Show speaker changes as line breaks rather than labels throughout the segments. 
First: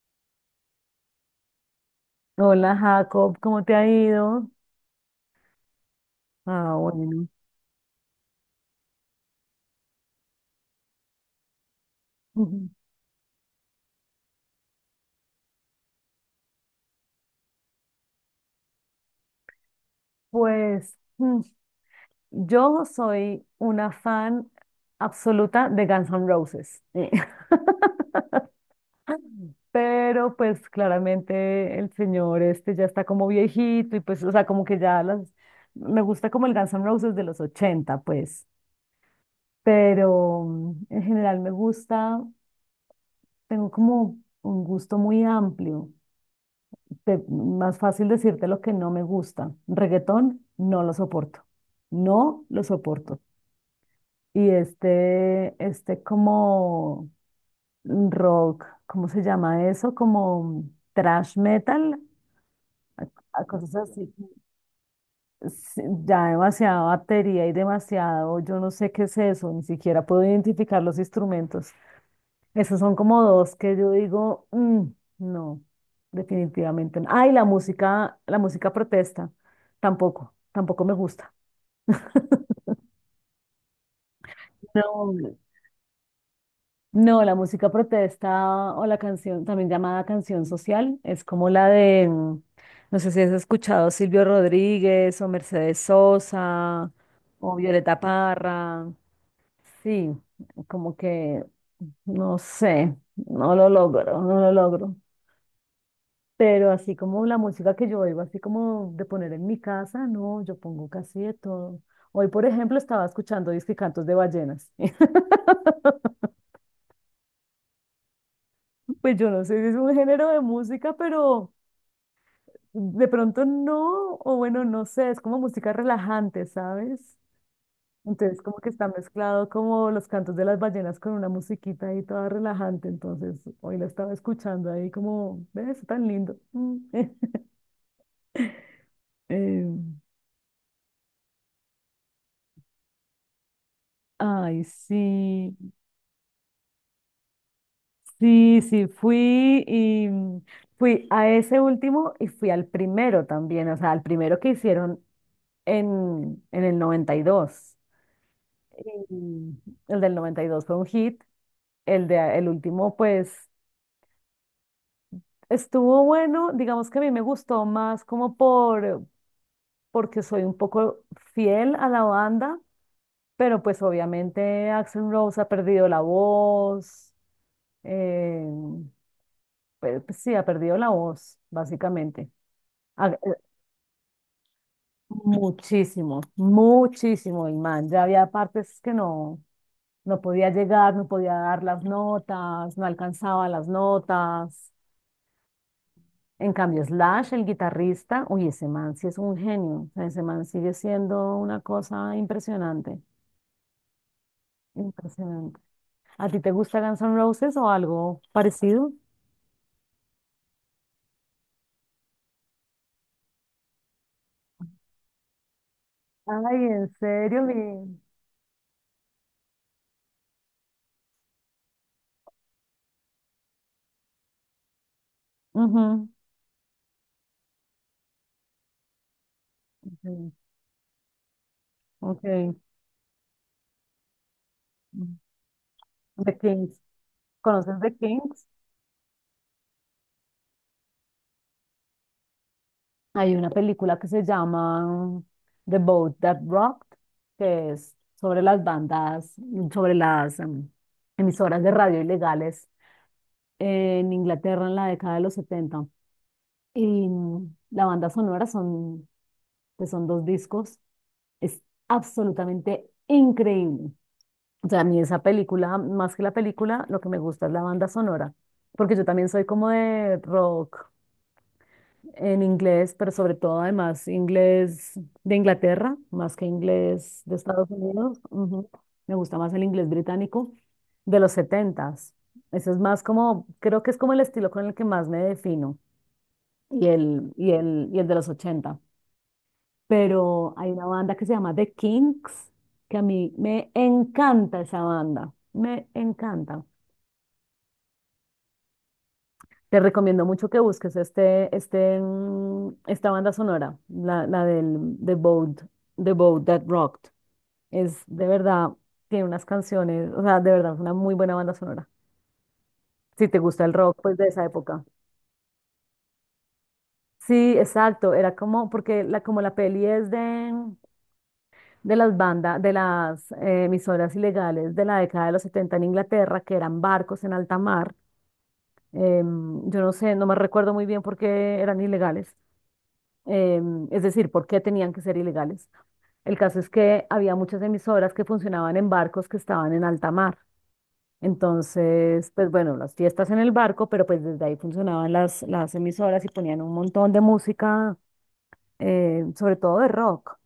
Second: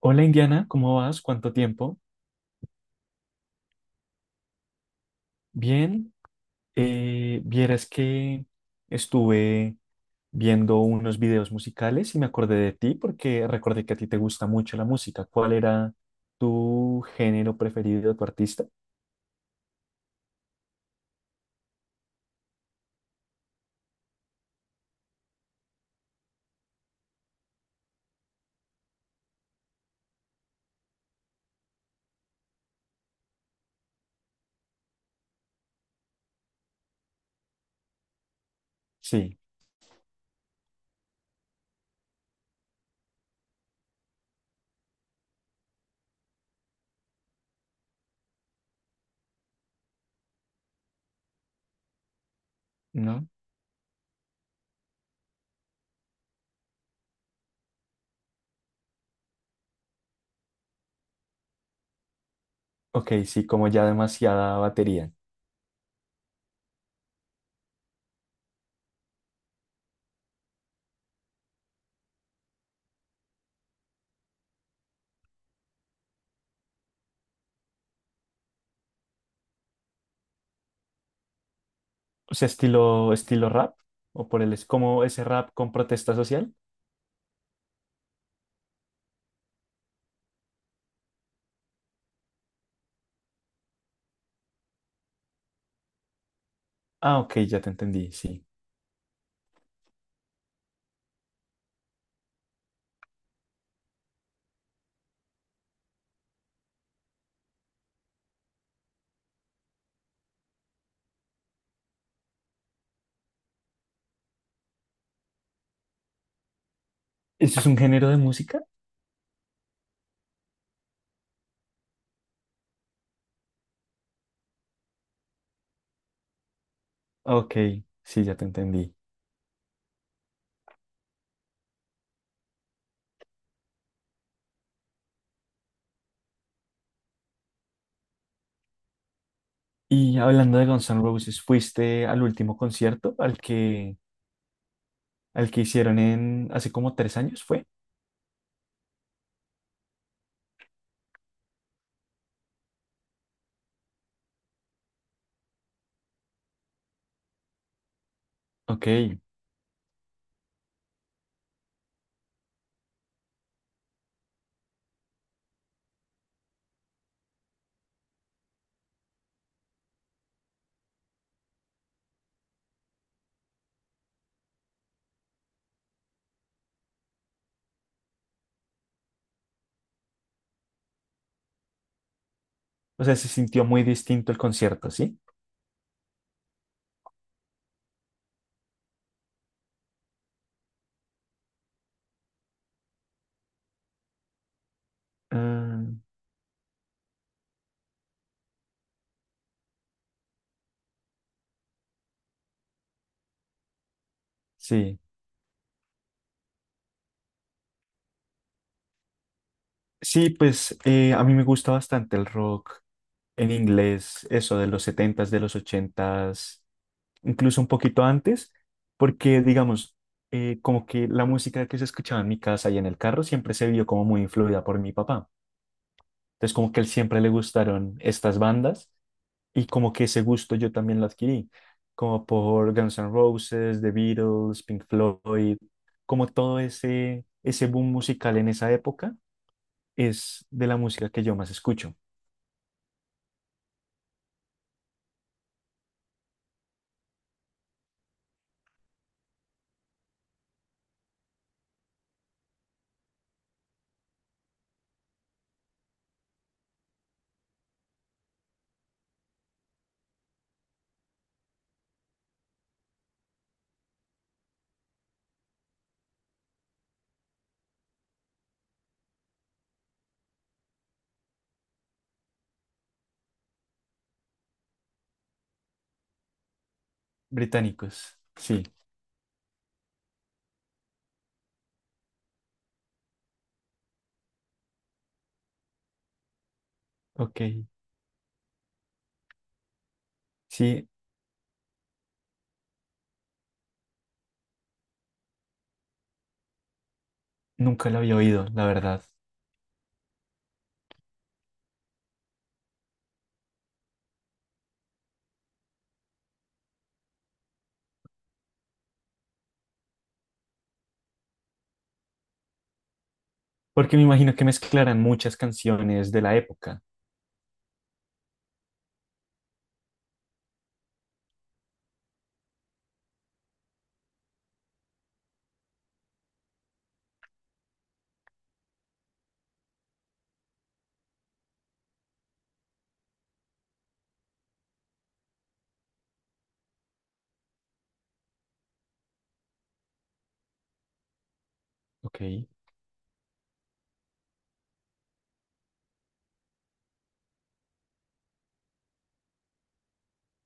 Hola Indiana, ¿cómo vas? ¿Cuánto tiempo?
Hola Jacob, ¿cómo te ha ido?
Bien,
Ah, bueno.
vieras que estuve viendo unos videos musicales y me acordé
Ujú.
de ti porque recordé que a ti te gusta mucho la música. ¿Cuál era tu género preferido, tu artista?
Pues yo soy una fan absoluta de Guns N' Roses. Pero pues claramente el señor este ya está como viejito y pues, o sea, como que ya las. Me gusta como el Guns N' Roses de los 80 pues.
Sí,
Pero en general me gusta, tengo como un gusto muy amplio. Más fácil decirte lo que no me gusta. Reggaetón, no lo soporto. No lo soporto.
¿no?
Y este como rock, ¿cómo se llama eso? Como thrash metal, a,
Ok,
a
sí, como
cosas
ya
así.
demasiada batería.
Sí, ya demasiada batería y demasiado, yo no sé qué es eso, ni siquiera puedo identificar los instrumentos. Esos son como dos que yo digo, "Mm, no, definitivamente no." Ay, la música protesta, tampoco, tampoco me gusta.
O sea, estilo rap es como
No,
ese rap con protesta social.
no, la música protesta o la canción, también llamada canción social, es como la de, no sé si has escuchado Silvio Rodríguez o Mercedes Sosa
Ah, ok,
o
ya te
Violeta
entendí, sí.
Parra. Sí, como que, no sé, no lo logro, no lo logro. Pero así como la música que yo oigo, así como de poner en mi casa, no, yo pongo casi de todo. Hoy, por ejemplo, estaba escuchando disque cantos de ballenas.
¿Eso es un género de música?
Pues yo no sé si es un género de música, pero de pronto no, o bueno, no sé, es como música relajante, ¿sabes?
Ok, sí, ya
Entonces
te
como que está
entendí.
mezclado como los cantos de las ballenas con una musiquita ahí toda relajante, entonces hoy la estaba escuchando ahí como, ¿ves? Tan lindo. Mm. Eh,
Y hablando de Guns N' Roses, ¿fuiste al último concierto
ay,
al
sí.
que hicieron en hace como 3 años, fue?
Sí, sí, fui y fui a ese último y fui al primero también, o sea, al primero que hicieron en el 92.
Ok.
Y el del 92 fue un hit, el de el último pues estuvo bueno, digamos que a mí me gustó más como porque soy un poco fiel a la banda, pero pues obviamente Axl Rose ha perdido la voz, eh, pues sí, ha perdido la voz, básicamente.
O
Ah,
sea, se sintió muy distinto el concierto, ¿sí?
muchísimo, muchísimo, Imán. Ya había partes que no, no podía llegar, no podía dar las notas, no alcanzaba las notas.
Ah,
En cambio, Slash, el guitarrista, uy, ese man sí es un genio. O sea, ese man sigue siendo una cosa impresionante,
sí.
impresionante. ¿A ti te gusta Guns N' Roses o algo parecido?
Sí, pues a mí me gusta bastante el rock en inglés, eso de los setentas, de los
Ay,
ochentas,
en serio,
incluso un
mi.
poquito antes, porque digamos, como que la música que se escuchaba en mi casa y en el carro siempre se vio como muy influida por mi papá.
Ujú,
Entonces, como que a él siempre le gustaron estas bandas. Y como que ese
sí,
gusto yo también lo adquirí, como
ok.
por Guns N' Roses, The Beatles, Pink
Mm.
Floyd, como
The
todo
Kings.
ese
¿Conoces
boom
The
musical
Kings?
en esa época es de la música que yo más escucho.
Hay una película que se llama The Boat That Rocked, que es sobre las bandas, sobre las emisoras de radio ilegales en Inglaterra en la década de los 70. Y la banda sonora son, que son dos discos, es absolutamente increíble. O sea, a mí esa película, más que la película, lo que me gusta es la banda sonora, porque yo también soy como de rock en inglés, pero sobre todo además inglés de Inglaterra, más que inglés de Estados Unidos.
Británicos, sí,
Ujú. Me gusta más el inglés británico de los setentas. Eso es más como, creo que es como el estilo con el que más me defino y el,
ok,
y el, y el de los ochenta. Pero hay una
sí,
banda que se llama The Kinks, que a mí me encanta esa banda, me encanta.
nunca lo había oído, la verdad,
Te recomiendo mucho que busques esta banda sonora, la del The Boat, The Boat That Rocked. Es de verdad, tiene unas canciones, o sea, de verdad es una muy buena banda sonora. Si te gusta el
porque
rock,
me
pues de
imagino
esa
que
época.
mezclaran muchas canciones de la época,
Sí, exacto, era como, porque como la peli es de, las bandas, de las emisoras ilegales de la década de los 70 en Inglaterra, que eran barcos en alta mar. Em, yo no sé, no me recuerdo muy bien por qué eran ilegales, es decir, ¿por qué tenían que ser ilegales? El caso es que había muchas emisoras que funcionaban en barcos que estaban en alta mar.
ok,
Entonces, pues bueno, las fiestas en el barco, pero pues desde ahí funcionaban las emisoras y ponían un montón de música, sobre todo de rock.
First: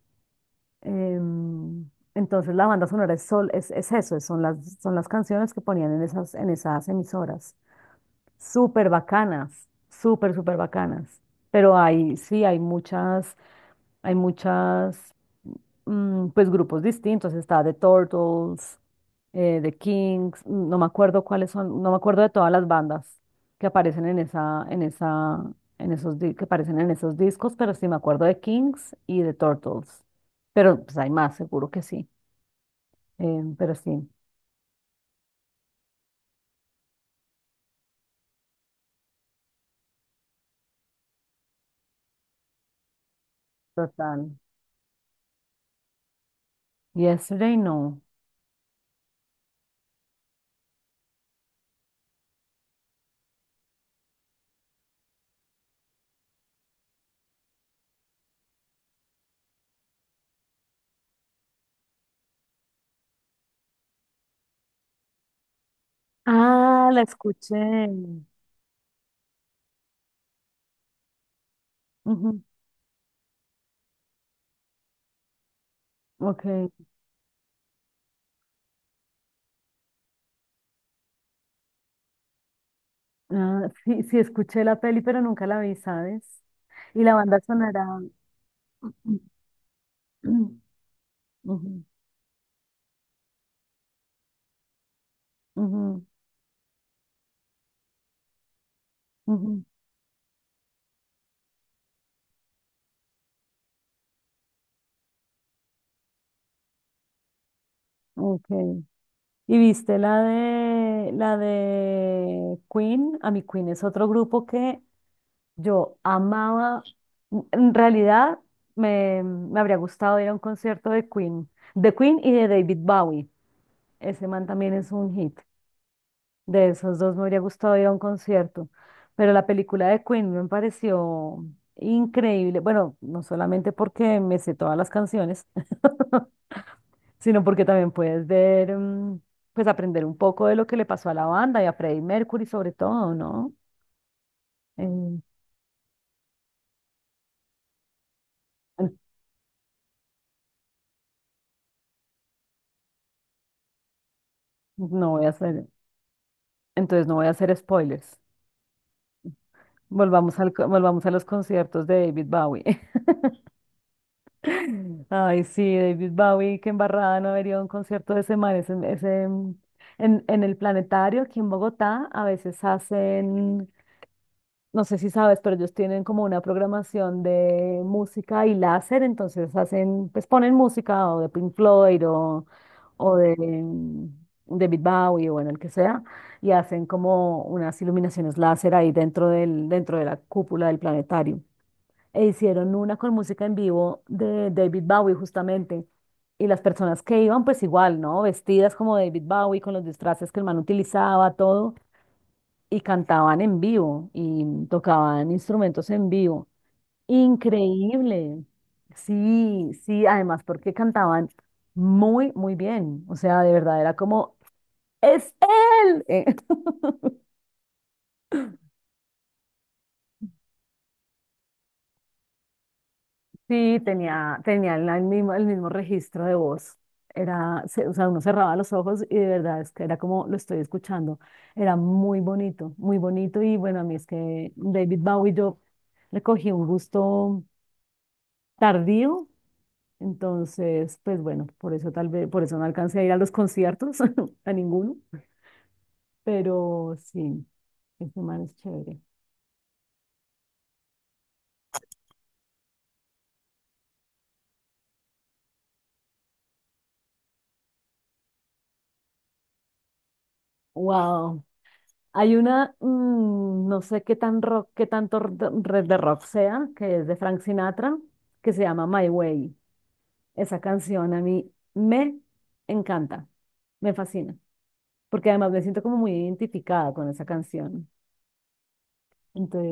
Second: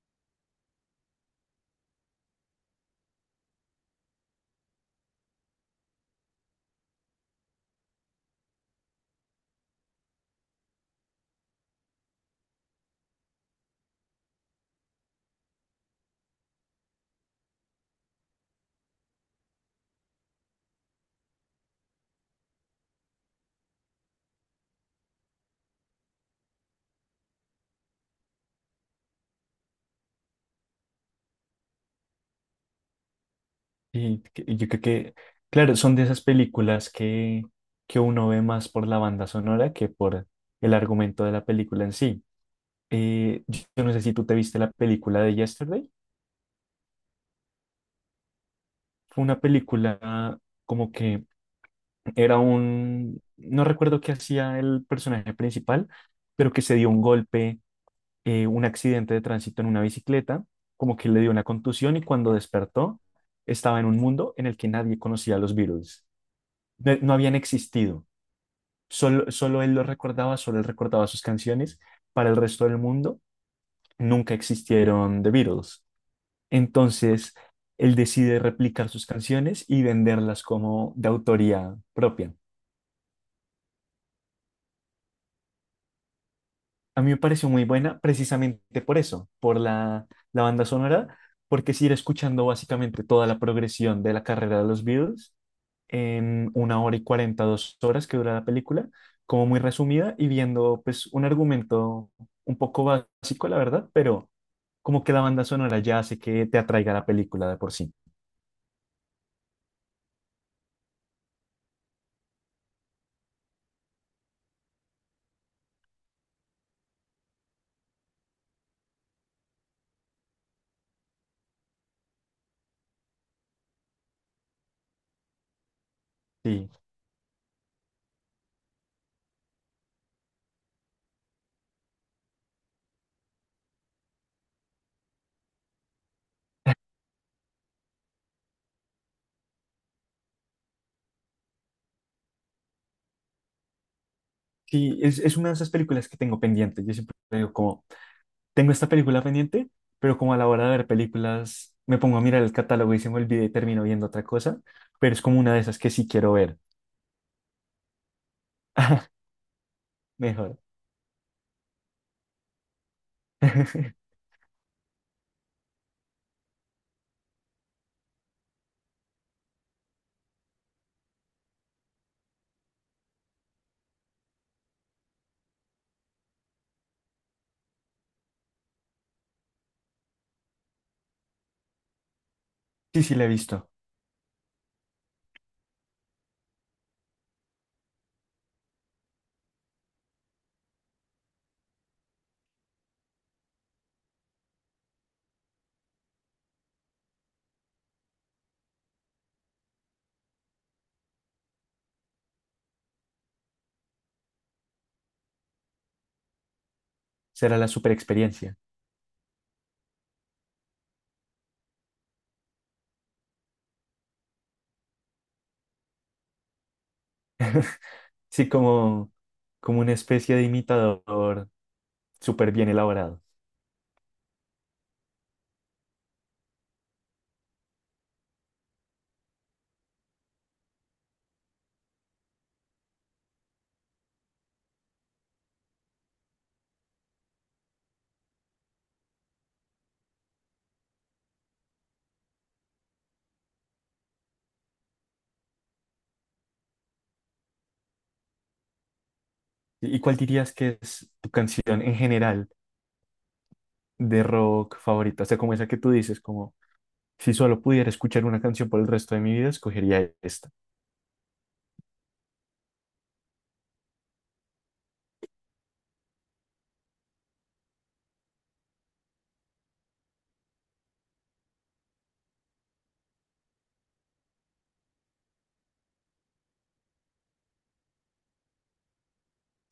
Entonces la banda sonora es, sol, es eso, es- son las canciones que ponían en esas emisoras. Súper bacanas, súper, súper bacanas. Pero hay, sí, hay muchas, pues grupos distintos, está The Turtles, The Kings, no me acuerdo cuáles son, no me acuerdo de todas las bandas que aparecen en esa, en esa, en esos, di- que aparecen en esos discos, pero sí me acuerdo de Kings y The Turtles. Pero pues hay más, seguro que sí. Pero sí,
y yo creo que, claro, son de esas películas que uno ve más por la banda sonora que por el argumento de la película en sí. Yo no sé si tú
total.
te viste la película de Yesterday.
Yesterday, no.
Fue una película como que era un, no recuerdo qué hacía el personaje principal, pero que se dio un golpe, un accidente de tránsito en una bicicleta, como que le dio una contusión y cuando despertó estaba en un mundo en el que nadie conocía a los Beatles.
Ah,
No,
la
no habían existido.
escuché.
Solo él lo recordaba, solo él recordaba sus canciones. Para el
Ujú,
resto del mundo nunca existieron The Beatles.
ok.
Entonces, él decide replicar sus canciones y venderlas como de autoría propia.
Ah, sí, sí, escuché la peli, pero nunca la vi, ¿sabes?
A
Y
mí
la
me
banda
pareció muy
sonará.
buena precisamente por eso, por la banda sonora, porque es
Ujú,
ir escuchando básicamente toda la progresión de la carrera de los Beatles
ujú,
en una hora y 40, 2 horas que dura la película, como muy
ujú.
resumida y viendo pues un argumento un poco básico, la verdad, pero como que la banda sonora ya hace que te atraiga la película de por sí.
Ok. ¿Y viste la de Queen? A mi Queen es otro grupo que yo amaba. En realidad me habría gustado ir a un concierto de Queen y de David Bowie. Ese man también es un hit. De
Sí.
esos dos me habría gustado ir a un concierto, pero la película de Queen me pareció increíble. Bueno, no solamente porque me sé todas las canciones, sino porque también puedes ver, pues aprender un poco de lo que le pasó a la banda y a Freddie Mercury sobre todo, ¿no?
Sí, es,
Eh,
es una de esas películas que tengo pendiente. Yo siempre digo como, tengo esta
en-
película pendiente, pero como a la hora de ver películas me pongo a mirar el catálogo y se me olvida y termino viendo otra cosa,
no
pero es
voy a
como una de
hacer,
esas que sí quiero ver,
entonces no voy a hacer spoilers. Volvamos al,
mejor.
co- volvamos a los conciertos de David Bowie. Ay, sí, David Bowie, qué embarrada no haber ido a un concierto de ese man. En el Planetario, aquí en Bogotá, a veces hacen, no sé si sabes, pero ellos tienen como una programación de música y láser, entonces hacen, pues ponen música o de Pink Floyd o,
Sí,
o
sí, la he
de
visto.
David Bowie o bueno, el que sea, y hacen como unas iluminaciones láser ahí dentro dentro de la cúpula del planetario e hicieron una con música en vivo de David Bowie justamente. Y las personas que iban, pues igual, ¿no? Vestidas como David Bowie, con los disfraces que el man utilizaba, todo, y cantaban en vivo y tocaban instrumentos en vivo.
Será la super
Increíble.
experiencia.
Sí, sí, además porque cantaban muy, muy bien. O sea, de verdad era como, es él.
Sí, como una especie de imitador súper bien elaborado.
Sí, tenía el mismo registro de voz. O sea, uno cerraba los ojos y de verdad es que era como lo estoy escuchando. Era muy bonito, muy bonito. Y bueno, a mí es que David Bowie yo le cogí un gusto tardío. Entonces, pues bueno, por eso tal vez, por eso no alcancé a ir a los conciertos, a ninguno. Pero sí, este man es chévere.
y cuál dirías que es tu canción en general de rock favorita? O sea, como esa que tú dices, como si solo pudiera escuchar una canción por el resto de mi vida, escogería esta.
Wow. Hay no sé qué tan rock, qué tanto red de rock sea, que es de Frank Sinatra, que se llama My Way. Esa canción a mí me encanta, me fascina, porque además me siento como muy identificada con esa canción.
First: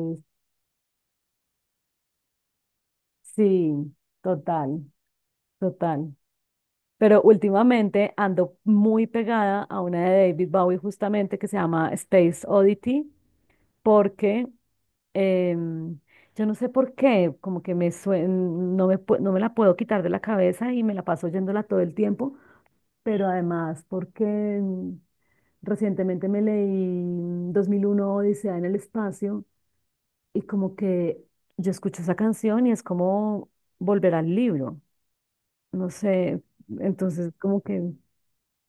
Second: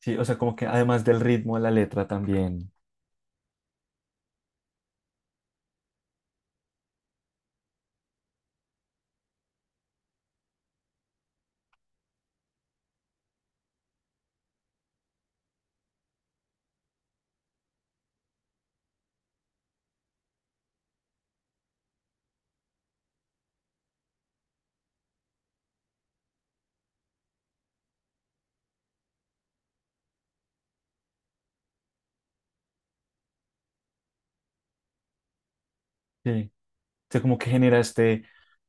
Sí, o sea, como que además del ritmo de la letra también.
sí, total, total. Pero últimamente ando muy pegada a una de David Bowie justamente que se llama Space Oddity, porque em, yo no sé por qué, como que me sue- no me, pu- no me la puedo quitar de la cabeza y me la paso oyéndola todo el tiempo, pero además porque mm, recientemente me leí 2001 Odisea en el espacio y como que yo escucho esa canción y es como volver al libro, no sé,
Sí. O sea,
entonces
como que
como que
generaste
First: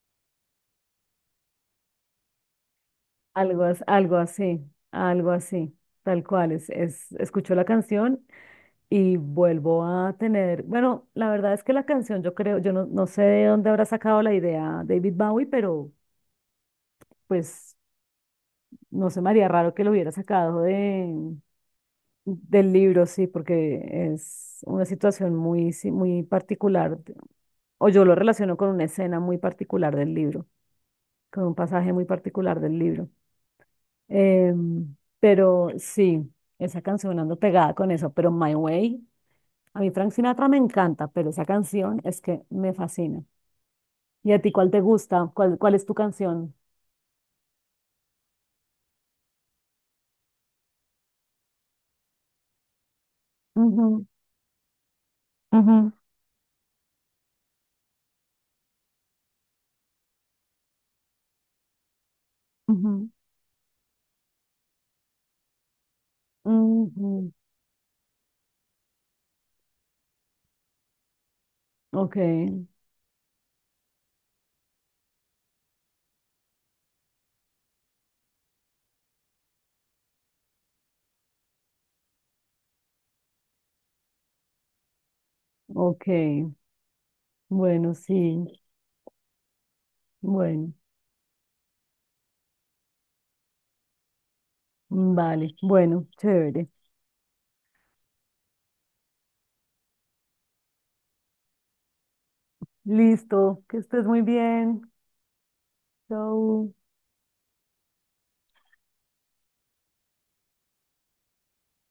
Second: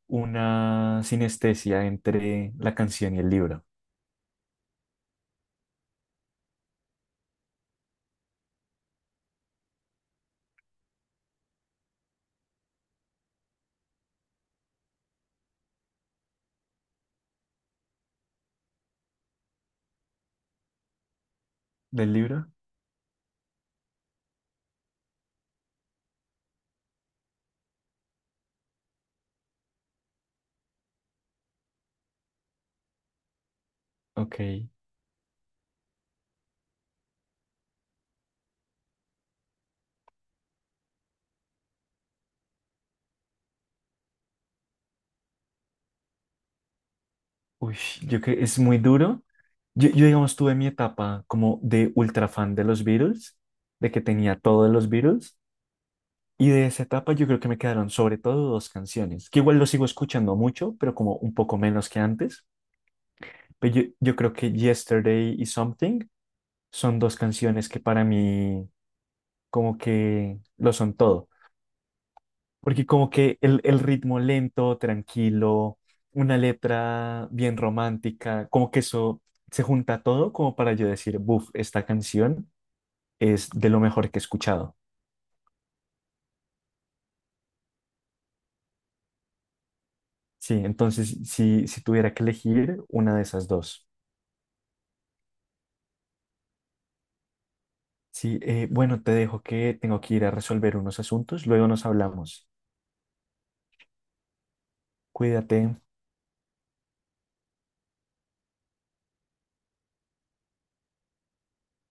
una sinestesia entre la canción y el
algo,
libro.
as- algo así, algo así, tal cual, escucho la canción. Y vuelvo a tener, bueno, la verdad es que la canción, yo creo, yo no sé de dónde habrá sacado la idea David Bowie, pero pues no se me haría raro que lo hubiera sacado
¿Del libro?
del libro, sí, porque es una situación muy, sí, muy particular, o yo lo relaciono con una escena muy particular del libro, con un pasaje muy particular del libro.
Ok.
Pero sí, esa canción ando pegada con eso, pero My Way, a mí Frank Sinatra me encanta, pero esa canción es que me fascina. ¿Y a ti cuál te gusta? ¿Cuál es tu canción?
Uy, yo creo que es muy duro. Yo, digamos, tuve mi etapa como de ultra fan de los Beatles, de que
Ujú,
tenía todo de los Beatles.
ujú,
Y de esa etapa yo creo que me quedaron sobre todo dos canciones, que igual lo sigo escuchando mucho, pero como un poco menos que antes.
ujú.
Pero yo creo que Yesterday y Something son dos
Ujú.
canciones que para mí como que lo son todo.
Ok,
Porque como que el ritmo lento, tranquilo, una letra bien romántica, como que eso se junta todo como para yo decir, buf, esta canción es de lo mejor que he escuchado.
ok. Bueno, sí.
Sí,
Bueno,
entonces si tuviera que elegir una de esas dos.
vale. Bueno, chévere.
Sí, bueno, te dejo que tengo que ir a resolver unos asuntos, luego nos hablamos.
Listo. Que estés muy bien.
Cuídate.
Chau.